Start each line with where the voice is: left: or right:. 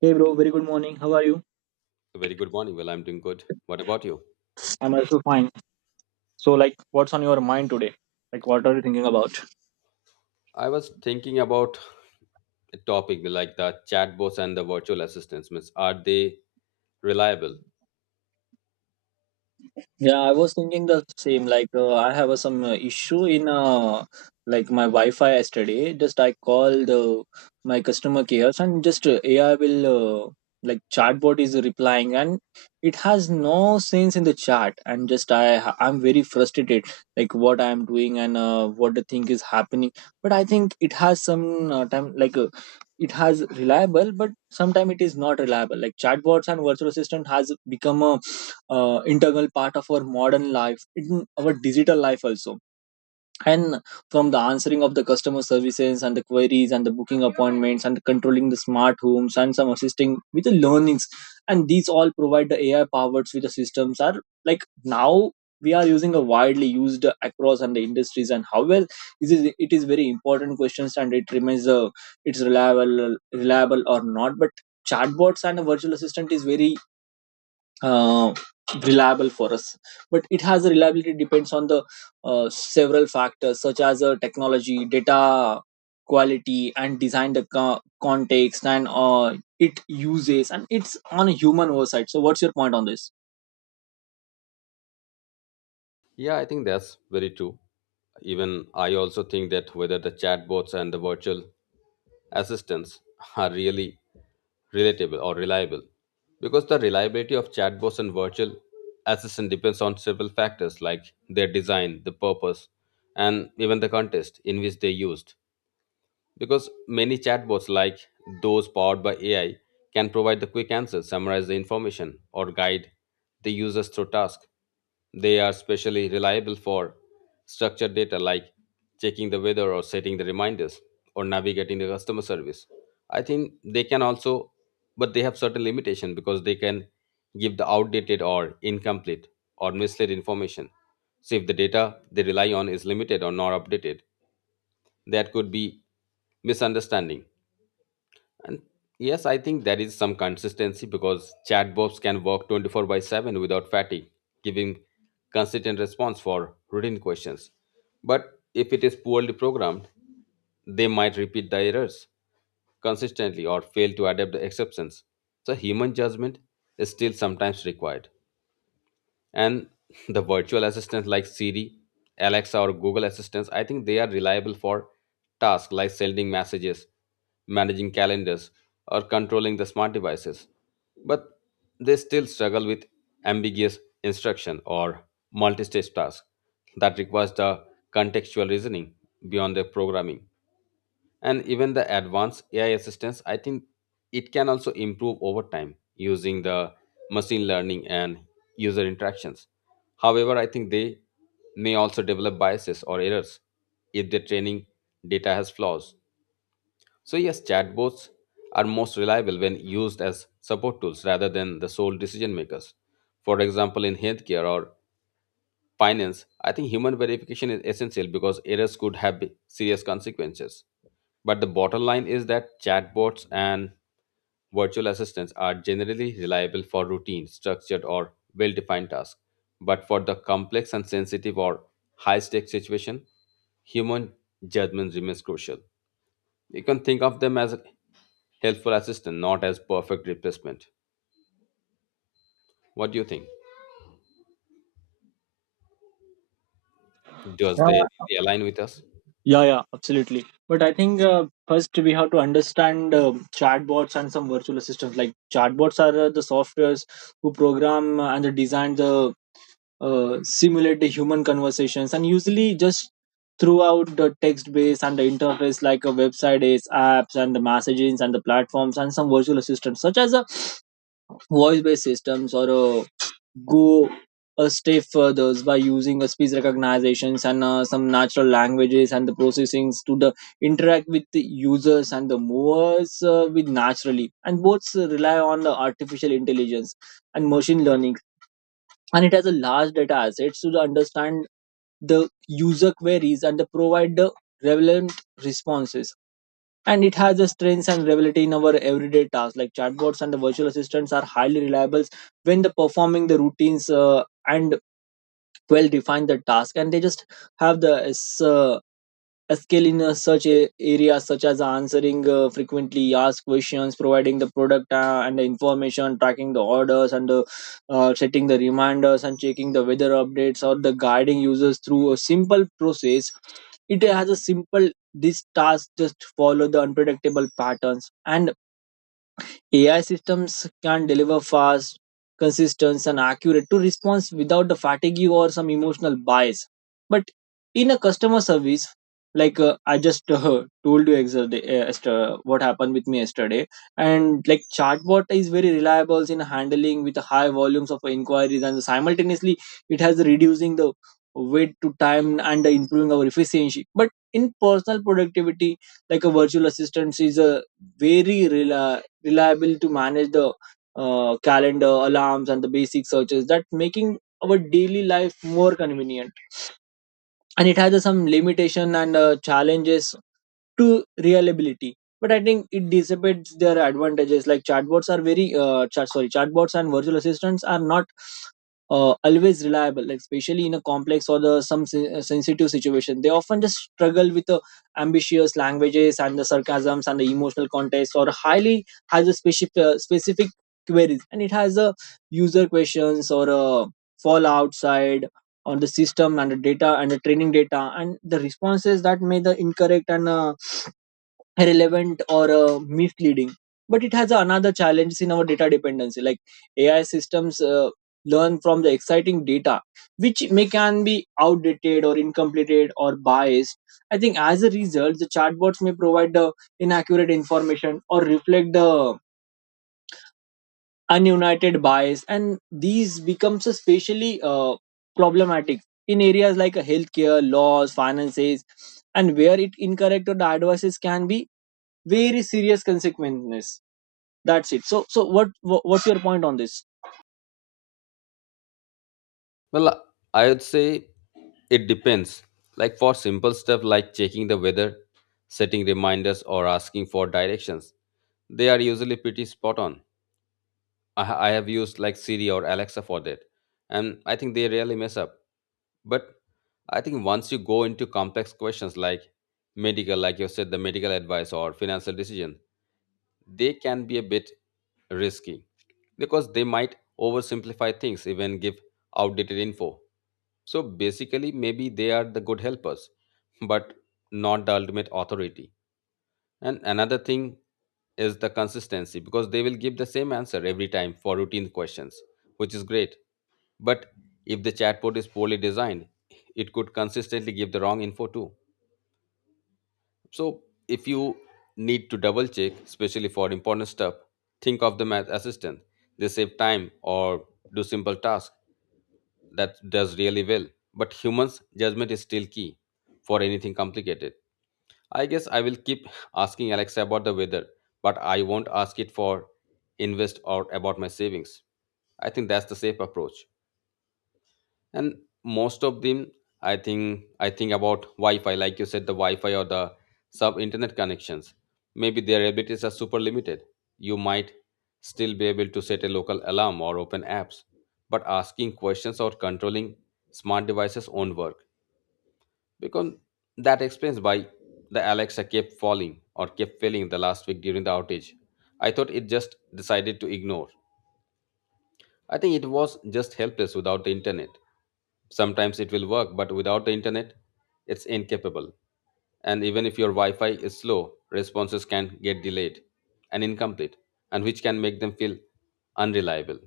right: Hey bro, very good morning. How are you?
left: Very good morning. Well, I'm doing good. What about you?
right: I'm also fine. So, like, what's on your mind today? Like, what are you thinking about?
left: I was thinking about a topic like the chatbots and the virtual assistants. Means, are they reliable?
right: Yeah, I was thinking the same. Like, I have some issue in like my Wi-Fi yesterday. Just I called my customer care, and just AI will, like, chatbot is replying, and it has no sense in the chat. And just I'm very frustrated, like what I am doing and what the thing is happening. But I think it has some time like. It has reliable but sometimes it is not reliable, like chatbots and virtual assistant has become a integral part of our modern life, in our digital life also, and from the answering of the customer services and the queries and the booking appointments and controlling the smart homes and some assisting with the learnings, and these all provide the AI powers with the systems are like now we are using a widely used across and the industries. And how well is it, it is very important questions, and it remains, it's reliable or not. But chatbots and a virtual assistant is very uh, reliable for us, but it has a reliability depends on the several factors such as technology, data quality, and design, the context, and it uses, and it's on a human oversight. So what's your point on this?
left: Yeah, I think that's very true. Even I also think that whether the chatbots and the virtual assistants are really relatable or reliable because the reliability of chatbots and virtual assistant depends on several factors like their design the purpose and even the context in which they used. Because many chatbots, like those powered by AI, can provide the quick answers, summarize the information, or guide the users through tasks. They are especially reliable for structured data like checking the weather or setting the reminders or navigating the customer service. I think they can also, but they have certain limitation because they can give the outdated or incomplete or misled information. So if the data they rely on is limited or not updated, that could be misunderstanding. And yes, I think there is some consistency because chatbots can work 24 by 7 without fatigue, giving consistent response for routine questions. But if it is poorly programmed, they might repeat the errors consistently or fail to adapt the exceptions. So human judgment is still sometimes required, and the virtual assistants like Siri, Alexa, or Google Assistants, I think they are reliable for tasks like sending messages, managing calendars, or controlling the smart devices. But they still struggle with ambiguous instruction or multi stage tasks that requires the contextual reasoning beyond their programming. And even the advanced ai assistance, I think it can also improve over time using the machine learning and user interactions. However, I think they may also develop biases or errors if their training data has flaws. So yes, chatbots are most reliable when used as support tools rather than the sole decision makers. For example, in healthcare or finance, I think human verification is essential because errors could have serious consequences. But the bottom line is that chatbots and virtual assistants are generally reliable for routine, structured, or well defined tasks. But for the complex and sensitive or high stakes situation, human judgment remains crucial. You can think of them as a helpful assistant, not as perfect replacement. What do you think? Does they
right: Yeah.
left: really align with us?
right: Yeah, yeah, absolutely. But I think first we have to understand, chatbots and some virtual assistants. Like, chatbots are the softwares who program, and they design the simulate the human conversations, and usually just throughout the text base and the interface like a website is apps and the messagings and the platforms. And some virtual assistants such as a voice based systems or a go a step further by using a speech recognitions and some natural languages and the processings to the interact with the users and the movers with naturally, and both rely on the artificial intelligence and machine learning, and it has a large data assets to the understand the user queries and the provide the relevant responses. And it has a strength and reliability in our everyday tasks. Like, chatbots and the virtual assistants are highly reliable when the performing the routines, and well define the task. And they just have the uh, a skill in such a areas, such as answering frequently asked questions, providing the product and the information, tracking the orders, and setting the reminders and checking the weather updates, or the guiding users through a simple process. It has a simple this task just follow the unpredictable patterns, and AI systems can deliver fast, consistent, and accurate to response without the fatigue or some emotional bias. But in a customer service, like, I just, told you yesterday, what happened with me yesterday, and like chatbot is very reliable in handling with high volumes of inquiries, and simultaneously it has reducing the wait to time and improving our efficiency. But in personal productivity, like, a virtual assistant is a very reliable to manage the calendar, alarms, and the basic searches that making our daily life more convenient. And it has some limitation and challenges to reliability, but I think it dissipates their advantages. Like, chatbots are very, chatbots and virtual assistants are not always reliable, like especially in a complex or the some sensitive situation. They often just struggle with the ambitious languages and the sarcasms and the emotional context, or highly has a specific specific queries, and it has a user questions or a fall outside or the system and the data and the training data and the responses that may the incorrect and irrelevant or misleading. But it has another challenge in our data dependency. Like, AI systems learn from the exciting data which may can be outdated or incomplete or biased. I think as a result the chatbots may provide the inaccurate information or reflect the ununited bias, and these becomes especially problematic in areas like, healthcare, laws, finances, and where it incorrect or the advices can be very serious consequences. That's it. So, what's your point on this?
left: Well, I would say it depends. Like for simple stuff like checking the weather, setting reminders, or asking for directions, they are usually pretty spot on. I have used like Siri or Alexa for that, and I think they rarely mess up. But I think once you go into complex questions like medical, like you said, the medical advice or financial decision, they can be a bit risky because they might oversimplify things, even give outdated info. So basically, maybe they are the good helpers, but not the ultimate authority. And another thing is the consistency because they will give the same answer every time for routine questions, which is great. But if the chatbot is poorly designed, it could consistently give the wrong info too. So if you need to double check, especially for important stuff, think of the math assistant. They save time or do simple tasks that does really well. But humans' judgment is still key for anything complicated. I guess I will keep asking Alexa about the weather, but I won't ask it for invest or about my savings. I think that's the safe approach. And most of them, I think about Wi-Fi, like you said, the Wi-Fi or the sub-internet connections. Maybe their abilities are super limited. You might still be able to set a local alarm or open apps, but asking questions or controlling smart devices won't work because that explains why the Alexa kept falling or kept failing the last week during the outage. I thought it just decided to ignore. I think it was just helpless without the internet. Sometimes it will work, but without the internet, it's incapable. And even if your Wi Fi is slow, responses can get delayed and incomplete, and which can make them feel unreliable.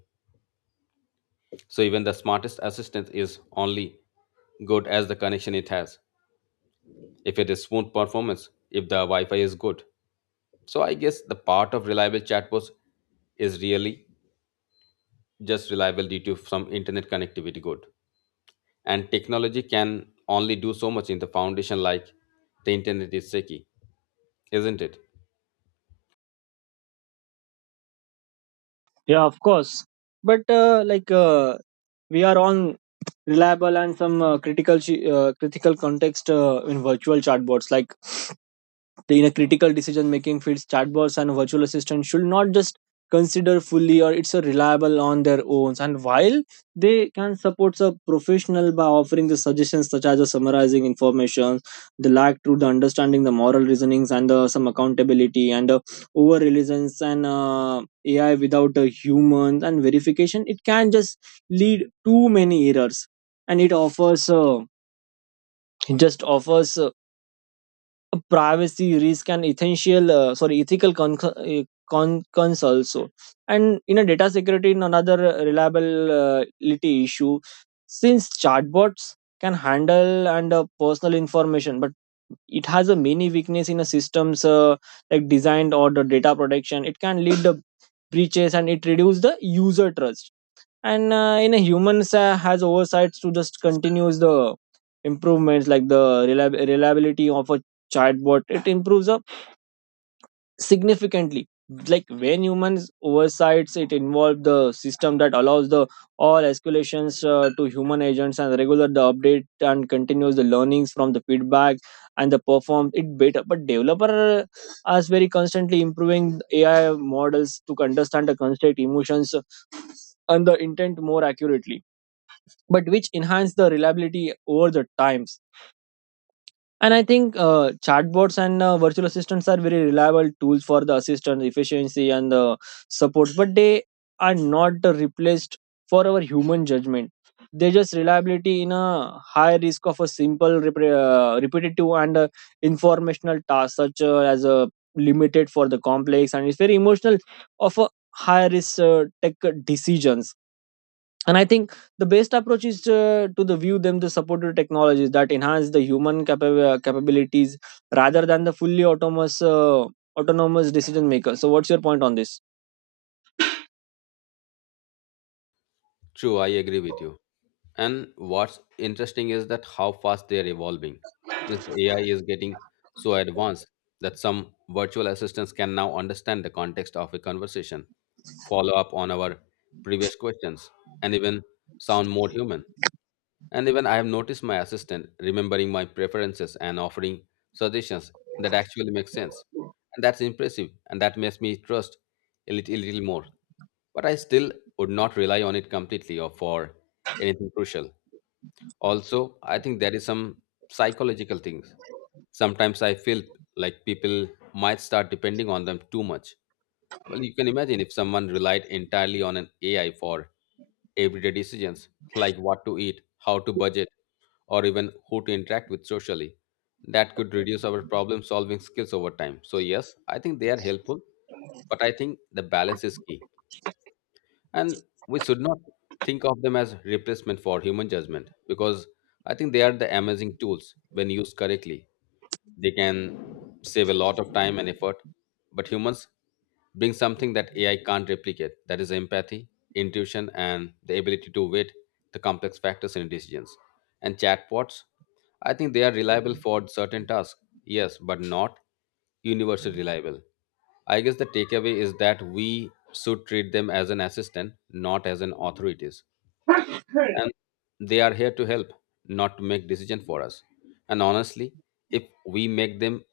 left: So, even the smartest assistant is only good as the connection it has. If it is smooth performance, if the Wi-Fi is good. So I guess the part of reliable chatbots is really just reliable due to some internet connectivity good. And technology can only do so much in the foundation like the internet is shaky, isn't it?
right: Yeah, of course. But, we are on reliable and some critical, critical context in virtual chatbots. Like the- in a critical decision making fields, chatbots and virtual assistants should not just consider fully or it's a reliable on their own. And while they can support a professional by offering the suggestions such as the summarizing information, the lack through the understanding the moral reasonings and the, some accountability, and over reliance and AI without a human and verification, it can just lead too many errors. And it offers, it just offers, privacy risk and essential, sorry ethical concerns also. And in a data security, in another reliability issue, since chatbots can handle and personal information, but it has a many weakness in a systems, like designed or the data protection, it can lead the breaches and it reduce the user trust. And in a humans has oversights to just continues the improvements. Like, the reliability of a chatbot it improves up significantly, like when humans oversights it involve the system that allows the all escalations to human agents, and regular the update and continues the learnings from the feedback and the perform it better. But developer are very constantly improving AI models to understand the constraint emotions and the intent more accurately, but which enhance the reliability over the times. And I think chatbots and virtual assistants are very reliable tools for the assistance efficiency and the support, but they are not replaced for our human judgment. They just reliability in a high risk of a simple, repetitive, and informational task, such, as a limited for the complex, and it's very emotional of a high risk tech decisions. And I think the best approach is to the view them the supported technologies that enhance the human capabilities, rather than the fully autonomous, autonomous decision maker. So what's your point on this?
left: True, I agree with you. And what's interesting is that how fast they are evolving. Means the AI is getting so advanced that some virtual assistants can now understand the context of a conversation, follow up on our previous questions, and even sound more human. And even I have noticed my assistant remembering my preferences and offering suggestions that actually make sense. And that's impressive, and that makes me trust a little more. But I still would not rely on it completely or for anything crucial. Also, I think there is some psychological things. Sometimes I feel like people might start depending on them too much. Well, you can imagine if someone relied entirely on an AI for everyday decisions like what to eat, how to budget, or even who to interact with socially. That could reduce our problem solving skills over time. So, yes, I think they are helpful, but I think the balance is key. And we should not think of them as replacement for human judgment because I think they are the amazing tools when used correctly. They can save a lot of time and effort, but humans bring something that AI can't replicate, that is empathy, intuition, and the ability to weigh the complex factors in decisions. And chatbots, I think they are reliable for certain tasks, yes, but not universally reliable. I guess the takeaway is that we should treat them as an assistant, not as an authorities. And they are here to help, not to make decision for us. And honestly, if we make them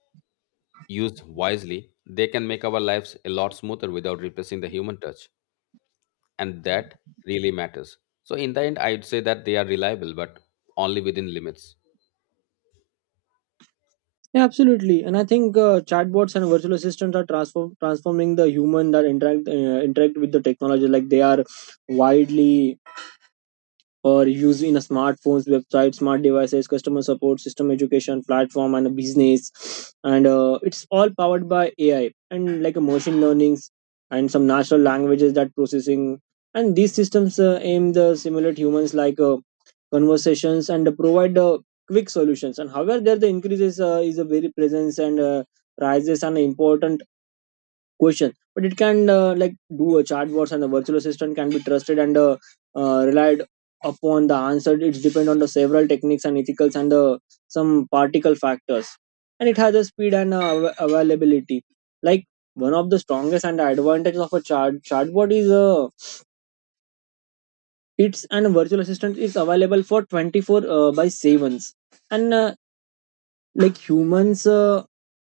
left: used wisely, they can make our lives a lot smoother without replacing the human touch. And that really matters. So, in the end, I'd say that they are reliable, but only within limits.
right: Yeah, absolutely. And I think chatbots and virtual assistants are transforming the human that interact, interact with the technology. Like, they are widely or used in a smartphones, website, smart devices, customer support system, education platform, and a business. And it's all powered by AI and like a machine learnings and some natural languages that processing. And these systems aim to simulate humans like conversations and provide quick solutions. And however, there the increases is a very presence and rises an important question, but it can, like, do a chatbots and a virtual assistant can be trusted and relied upon. The answer it's depend on the several techniques and ethicals and some particle factors. And it has a speed and, availability, like one of the strongest and advantages of a chatbot is, it's and virtual assistant is available for 24 by sevens, and like humans,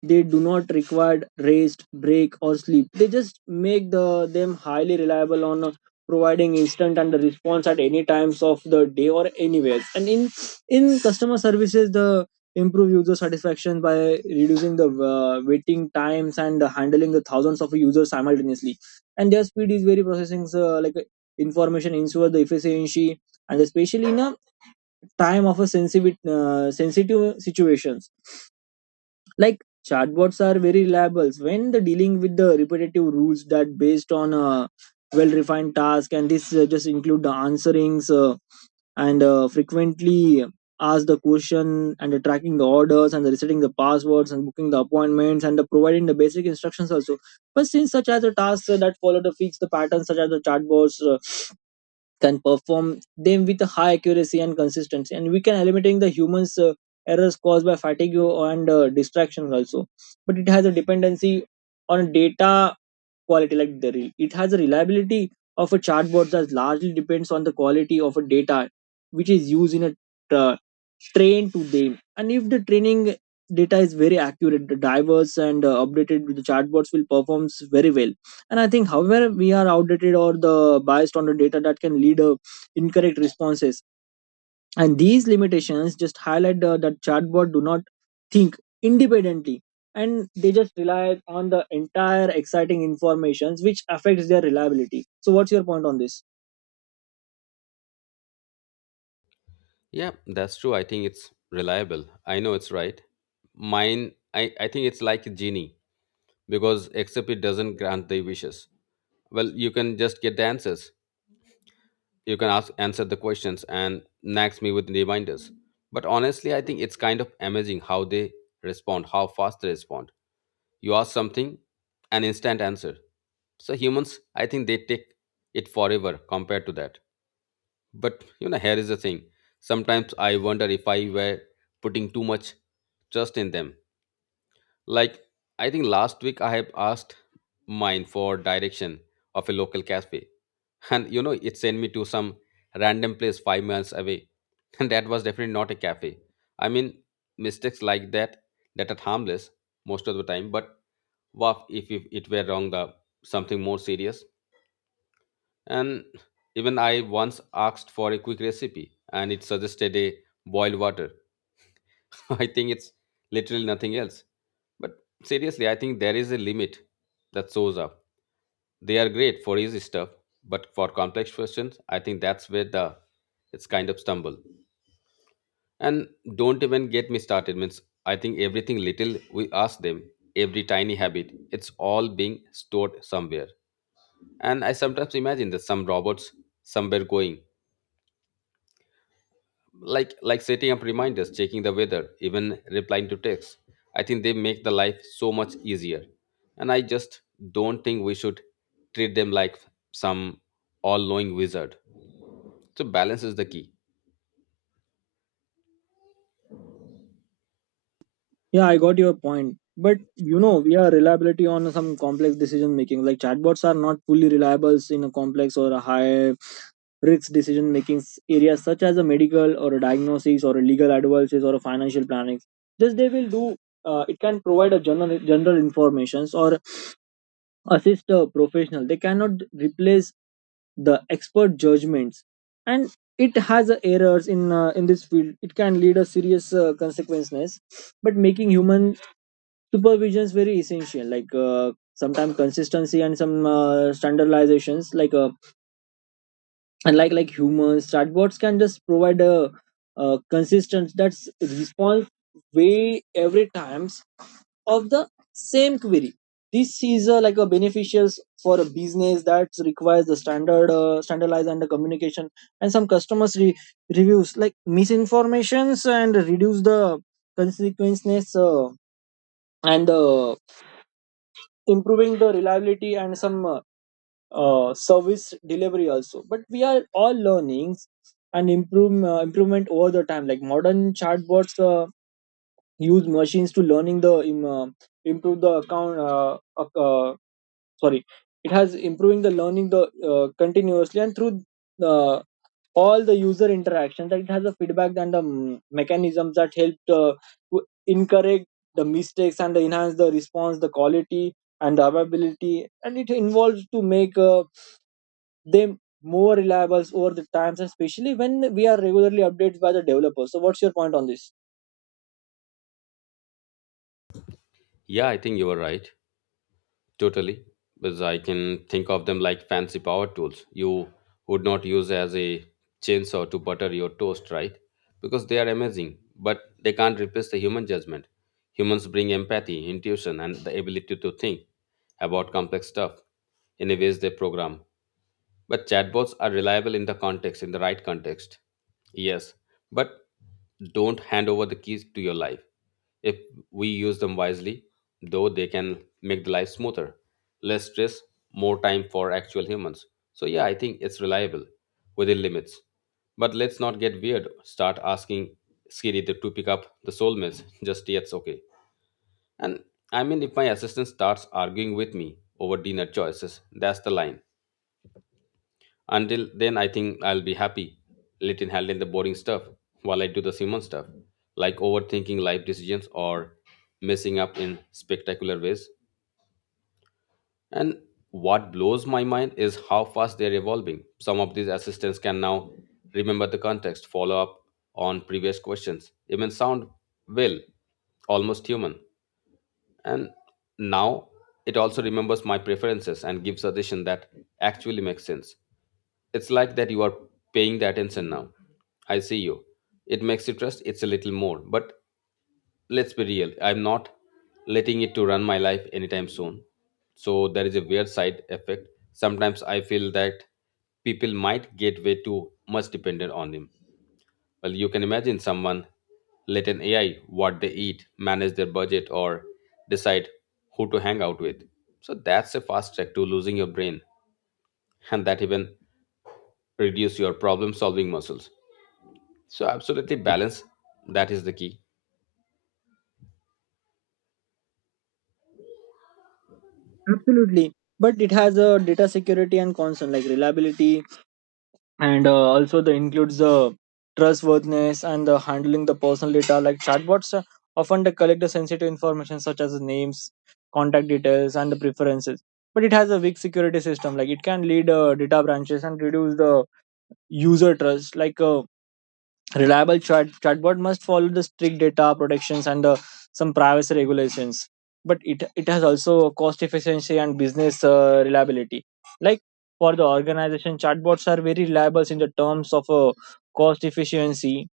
right: they do not require rest break or sleep. They just make the them highly reliable on providing instant and response at any times of the day or anywhere. And in customer services the improve user satisfaction by reducing the waiting times and handling the thousands of users simultaneously. And their speed is very processing, information ensure the efficiency, and especially in a time of a sensitive, sensitive situations. Like, chatbots are very reliable when the dealing with the repetitive rules that based on a well refined task. And this just include the answerings and frequently ask the question and the tracking the orders and the resetting the passwords and booking the appointments and the providing the basic instructions also. But since such as the tasks that follow the fix the patterns, such as the chatbots can perform them with high accuracy and consistency, and we can eliminating the humans errors caused by fatigue and distractions also. But it has a dependency on data quality. Like, the it has a reliability of a chatbot that largely depends on the quality of a data which is used in a uh, train to them. And if the training data is very accurate, the diverse and updated, the chatbots will performs very well. And I think however we are outdated or the biased on the data that can lead incorrect responses. And these limitations just highlight that chatbot do Not think independently, and they just rely on the entire exciting informations which affects their reliability. So what's your point on this?
left: Yeah, that's true. I think it's reliable. I know it's right. Mine, I think it's like a genie because except it doesn't grant the wishes. Well, you can just get the answers. You can ask, answer the questions and nags me with reminders. But honestly, I think it's kind of amazing how they respond, how fast they respond. You ask something, an instant answer. So humans, I think they take it forever compared to that. But you know, here is the thing. Sometimes I wonder if I were putting too much trust in them. Like I think last week I have asked mine for direction of a local cafe. And you know, it sent me to some random place 5 miles away. And that was definitely not a cafe. I mean, mistakes like that that are harmless most of the time, but what if it were wrong, the something more serious? And even I once asked for a quick recipe, and it suggested a boiled water. I think it's literally nothing else. But seriously, I think there is a limit that shows up. They are great for easy stuff, but for complex questions, I think that's where the it's kind of stumble. And don't even get me started. Means I think everything little we ask them, every tiny habit, it's all being stored somewhere. And I sometimes imagine that some robots somewhere going, like setting up reminders, checking the weather, even replying to texts. I think they make the life so much easier. And I just don't think we should treat them like some all-knowing wizard. So balance is the key.
right: Yeah, I got your point. But you know, we are reliability on some complex decision making. Like chatbots are not fully reliable in a complex or a high risk decision making areas such as a medical or a diagnosis or a legal advices or a financial planning. Just they will do. It can provide a general informations or assist a professional. They cannot replace the expert judgments, and it has errors in this field. It can lead a serious consequences, but making human supervision is very essential. Like sometimes consistency and some standardizations, like and like like humans, chatbots can just provide a consistent that's response way every times of the same query. This is a, like a beneficial for a business that requires the standard standardized and the communication, and some customers reviews like misinformations and reduce the consequences and improving the reliability and some service delivery also. But we are all learning and improvement over the time. Like modern chatbots use machines to learning the improve the account ac- sorry It has improving the learning the continuously and through uh, all the user interactions, that it has a feedback and the mechanisms that helped to encourage the mistakes and enhance the response the quality and the availability, and it involves to make them more reliable over the times, especially when we are regularly updated by the developers. So what's your point on this?
left: Yeah, I think you are right. Totally, because I can think of them like fancy power tools. You would not use as a chainsaw to butter your toast, right? Because they are amazing, but they can't replace the human judgment. Humans bring empathy, intuition, and the ability to think about complex stuff in a ways they program. But chatbots are reliable in the context, in the right context. Yes, but don't hand over the keys to your life. If we use them wisely, though they can make the life smoother, less stress, more time for actual humans. So yeah, I think it's reliable within limits. But let's not get weird. Start asking Siri to pick up the soulmates just yet's okay. And I mean, if my assistant starts arguing with me over dinner choices, that's the line. Until then, I think I'll be happy. Let it handle the boring stuff while I do the Simon stuff, like overthinking life decisions or messing up in spectacular ways. And what blows my mind is how fast they're evolving. Some of these assistants can now remember the context, follow up on previous questions, even sound, well, almost human. And now it also remembers my preferences and gives suggestions that actually make sense. It's like that you are paying the attention now. I see you. It makes you trust it's a little more. But let's be real. I'm not letting it to run my life anytime soon. So there is a weird side effect. Sometimes I feel that people might get way too much dependent on him. Well, you can imagine someone let an AI what they eat, manage their budget, or decide who to hang out with. So that's a fast track to losing your brain, and that even reduce your problem solving muscles. So, absolutely, balance. That is the key.
right: Absolutely. But it has a data security and concern like reliability, and also the includes the trustworthiness and the handling the personal data. Like chatbots often they collect the sensitive information such as the names, contact details, and the preferences. But it has a weak security system. Like it can lead data branches and reduce the user trust. Like reliable chatbot must follow the strict data protections and some privacy regulations. But it has also cost efficiency and business reliability. Like for the organization, chatbots are very reliable in the terms of cost efficiency,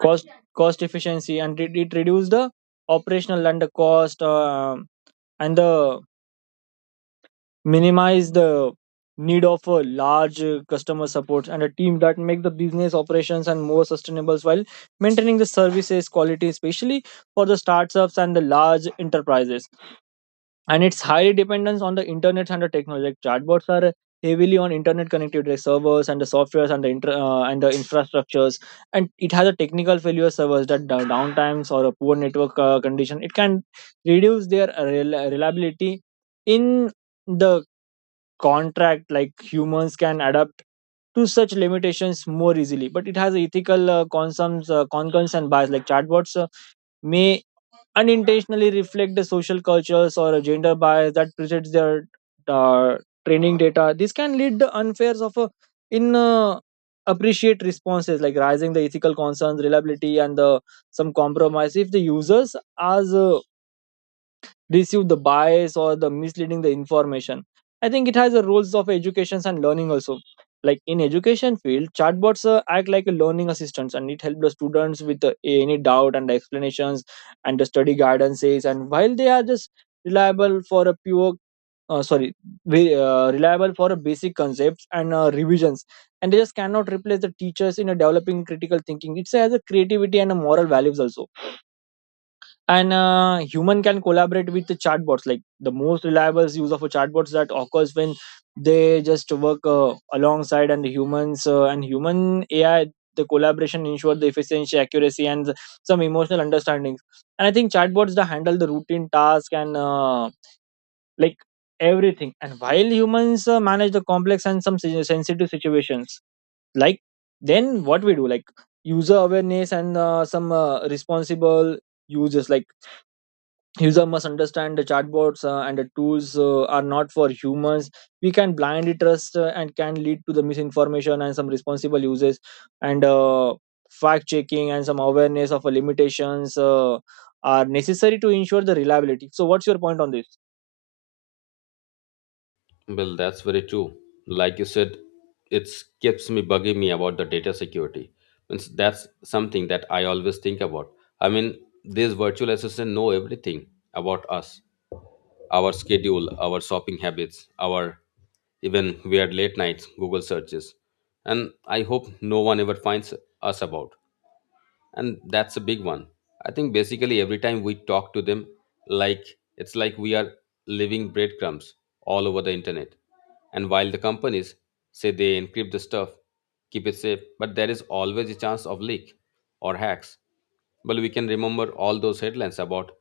right: cost cost efficiency, and it reduces the operational and the cost and the minimize the need of a large customer support and a team, that make the business operations and more sustainable while maintaining the services quality, especially for the startups and the large enterprises. And it's highly dependent on the internet and the technology. Like chatbots are heavily on internet connectivity like servers and the softwares and the infrastructures, and it has a technical failure servers that downtimes or a poor network condition. It can reduce their reliability in the contract. Like humans can adapt to such limitations more easily. But it has ethical concerns and bias. Like chatbots may unintentionally reflect the social cultures or gender bias that presents their uh, training data. This can lead to unfairs of in appreciate responses, like rising the ethical concerns reliability and the some compromise if the users as receive the bias or the misleading the information. I think it has the roles of educations and learning also. Like in education field, chatbots act like a learning assistants, and it helps the students with any doubt and explanations and the study guidances. And while they are just reliable for a uh, sorry reliable for a basic concepts and revisions, and they just cannot replace the teachers in a developing critical thinking. It has a creativity and a moral values also. And human can collaborate with the chatbots. Like the most reliable use of a chatbots that occurs when they just work alongside and the humans and human AI, the collaboration ensure the efficiency accuracy and some emotional understandings. And I think chatbots that handle the routine task and like everything, and while humans manage the complex and some sensitive situations. Like then what we do? Like user awareness and some responsible users. Like user must understand the chatbots and the tools are not for humans. We can blindly trust and can lead to the misinformation and some responsible uses, and fact checking and some awareness of limitations are necessary to ensure the reliability. So what's your point on this?
left: Well, that's very true. Like you said, it keeps me bugging me about the data security. Means that's something that I always think about. I mean, these virtual assistants know everything about us, our schedule, our shopping habits, our even weird late nights Google searches. And I hope no one ever finds us about. And that's a big one. I think basically every time we talk to them, like, it's like we are leaving breadcrumbs all over the internet. And while the companies say they encrypt the stuff, keep it safe, but there is always a chance of leak or hacks. Well, we can remember all those headlines about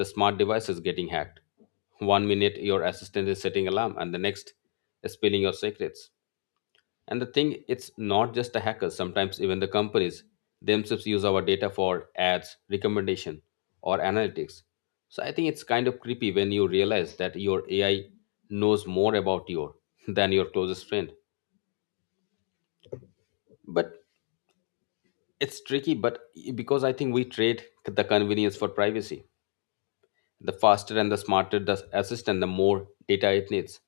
left: the smart devices getting hacked. One minute your assistant is setting alarm and the next is spilling your secrets. And the thing, it's not just the hackers. Sometimes even the companies themselves use our data for ads, recommendation, or analytics. So I think it's kind of creepy when you realize that your AI knows more about you than your closest friend. But it's tricky, but because I think we trade the convenience for privacy. The faster and the smarter the assistant, the more data it needs.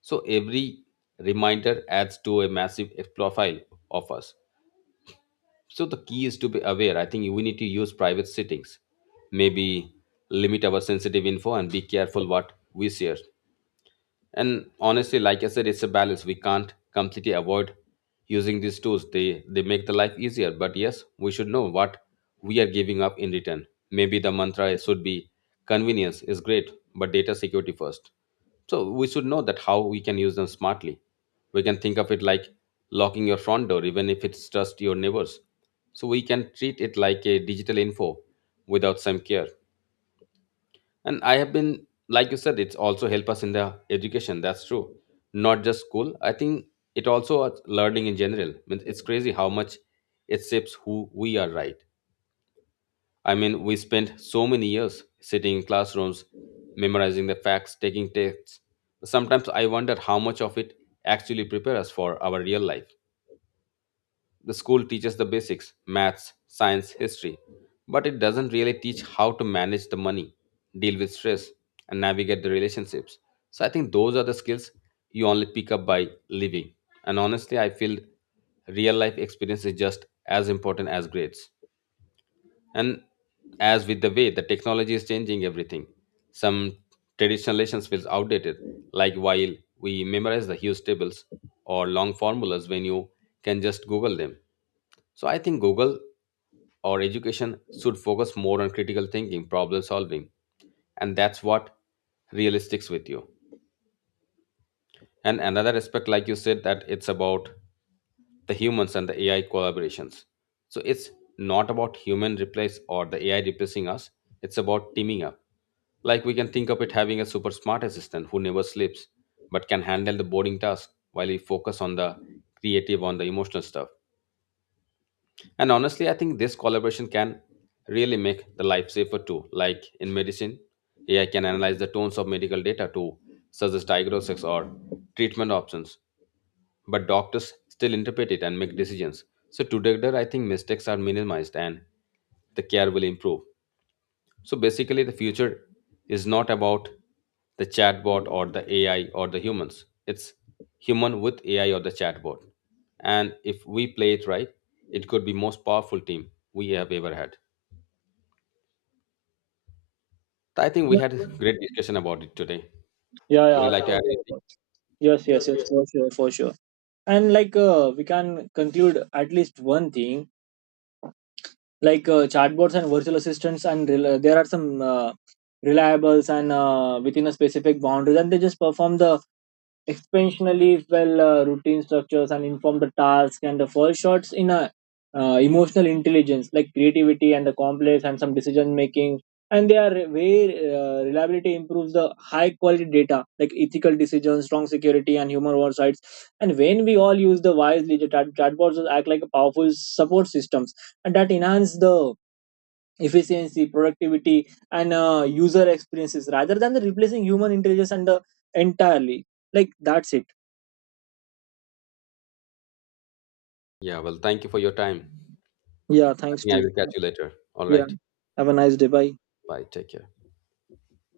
left: So every reminder adds to a massive profile of us. So the key is to be aware. I think we need to use private settings. Maybe limit our sensitive info and be careful what we share. And honestly, like I said, it's a balance. We can't completely avoid using these tools. They make the life easier, but yes, we should know what we are giving up in return. Maybe the mantra should be convenience is great, but data security first. So we should know that how we can use them smartly. We can think of it like locking your front door, even if it's just your neighbors. So we can treat it like a digital info without some care. And I have been, like you said, it's also help us in the education, that's true. Not just school, I think it also at learning in general. Means it's crazy how much it shapes who we are, right? I mean, we spent so many years sitting in classrooms memorizing the facts, taking tests. Sometimes I wonder how much of it actually prepare us for our real life. The school teaches the basics, maths, science, history, but it doesn't really teach how to manage the money, deal with stress, and navigate the relationships. So I think those are the skills you only pick up by living. And honestly, I feel real life experience is just as important as grades. And as with the way the technology is changing everything, some traditional lessons feels outdated. Like while we memorize the huge tables or long formulas when you can just Google them. So I think Google or education should focus more on critical thinking, problem solving, and that's what really sticks with you. And another aspect, like you said, that it's about the humans and the AI collaborations. So it's not about human replace or the AI replacing us. It's about teaming up. Like we can think of it having a super smart assistant who never sleeps but can handle the boring task while we focus on the creative, on the emotional stuff. And honestly, I think this collaboration can really make the life safer too. Like in medicine, AI can analyze the tones of medical data to suggest diagnostics or treatment options, but doctors still interpret it and make decisions. So together, I think mistakes are minimized and the care will improve. So basically, the future is not about the chatbot or the AI or the humans. It's human with AI or the chatbot. And if we play it right, it could be most powerful team we have ever had. So I think we
right: Yeah,
left: had a great discussion about it today.
right: yeah, yeah,
left: Would you, yeah,
right: of
left: like to, yeah,
right: course,
left: add
right: of
left: anything?
right: course. Yes, yes,
left: Yes,
right: yes,
left: yes.
right: for sure, for sure. And like we can conclude at least one thing. Like chatbots and virtual assistants and there are some reliables and within a specific boundaries, and they just perform the expansionally well routine structures and inform the task and the fall shots in a emotional intelligence like creativity and the complex and some decision making. And they are where reliability improves the high quality data like ethical decisions, strong security, and human oversights. And when we all use the wisely, the chatbots act like a powerful support systems, and that enhance the efficiency, productivity, and user experiences rather than the replacing human intelligence and the entirely. Like that's it.
left: Yeah, well, thank you for your time.
right: Yeah,
left: I
right: thanks
left: think I
right: to
left: will catch you later. All
right: yeah.
left: right.
right: Have a nice day. Bye.
left: Bye. Take care.